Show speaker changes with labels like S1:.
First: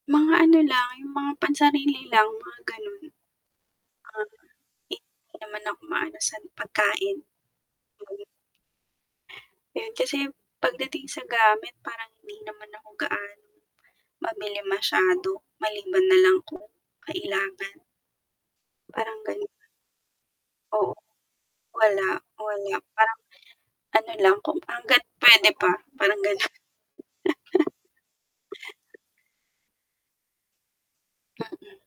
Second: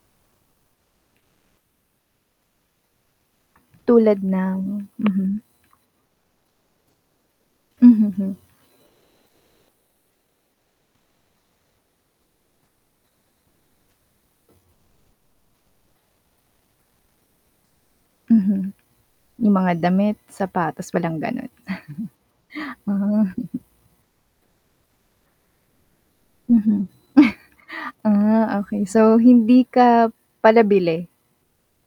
S1: Mga ano lang, yung mga pansarili lang, mga ganun.
S2: Tulad ng,
S1: Ah, 'di
S2: mhm.
S1: naman ako maano sa, pagkain.
S2: Mhm, hmm.
S1: Yun kasi, pagdating sa gamit parang hindi naman ako gaano, mabili masyado maliban nalang kung kailangan.
S2: Mm,
S1: Parang ganun.
S2: yung mga damit,
S1: Oo,
S2: sapatos walang ganun. Ah.
S1: wala, wala, parang ano lang kung hangga't pwede pa parang ganon.
S2: Mhm. Ah, okey, so, hindi ka pala bili.
S1: Mm.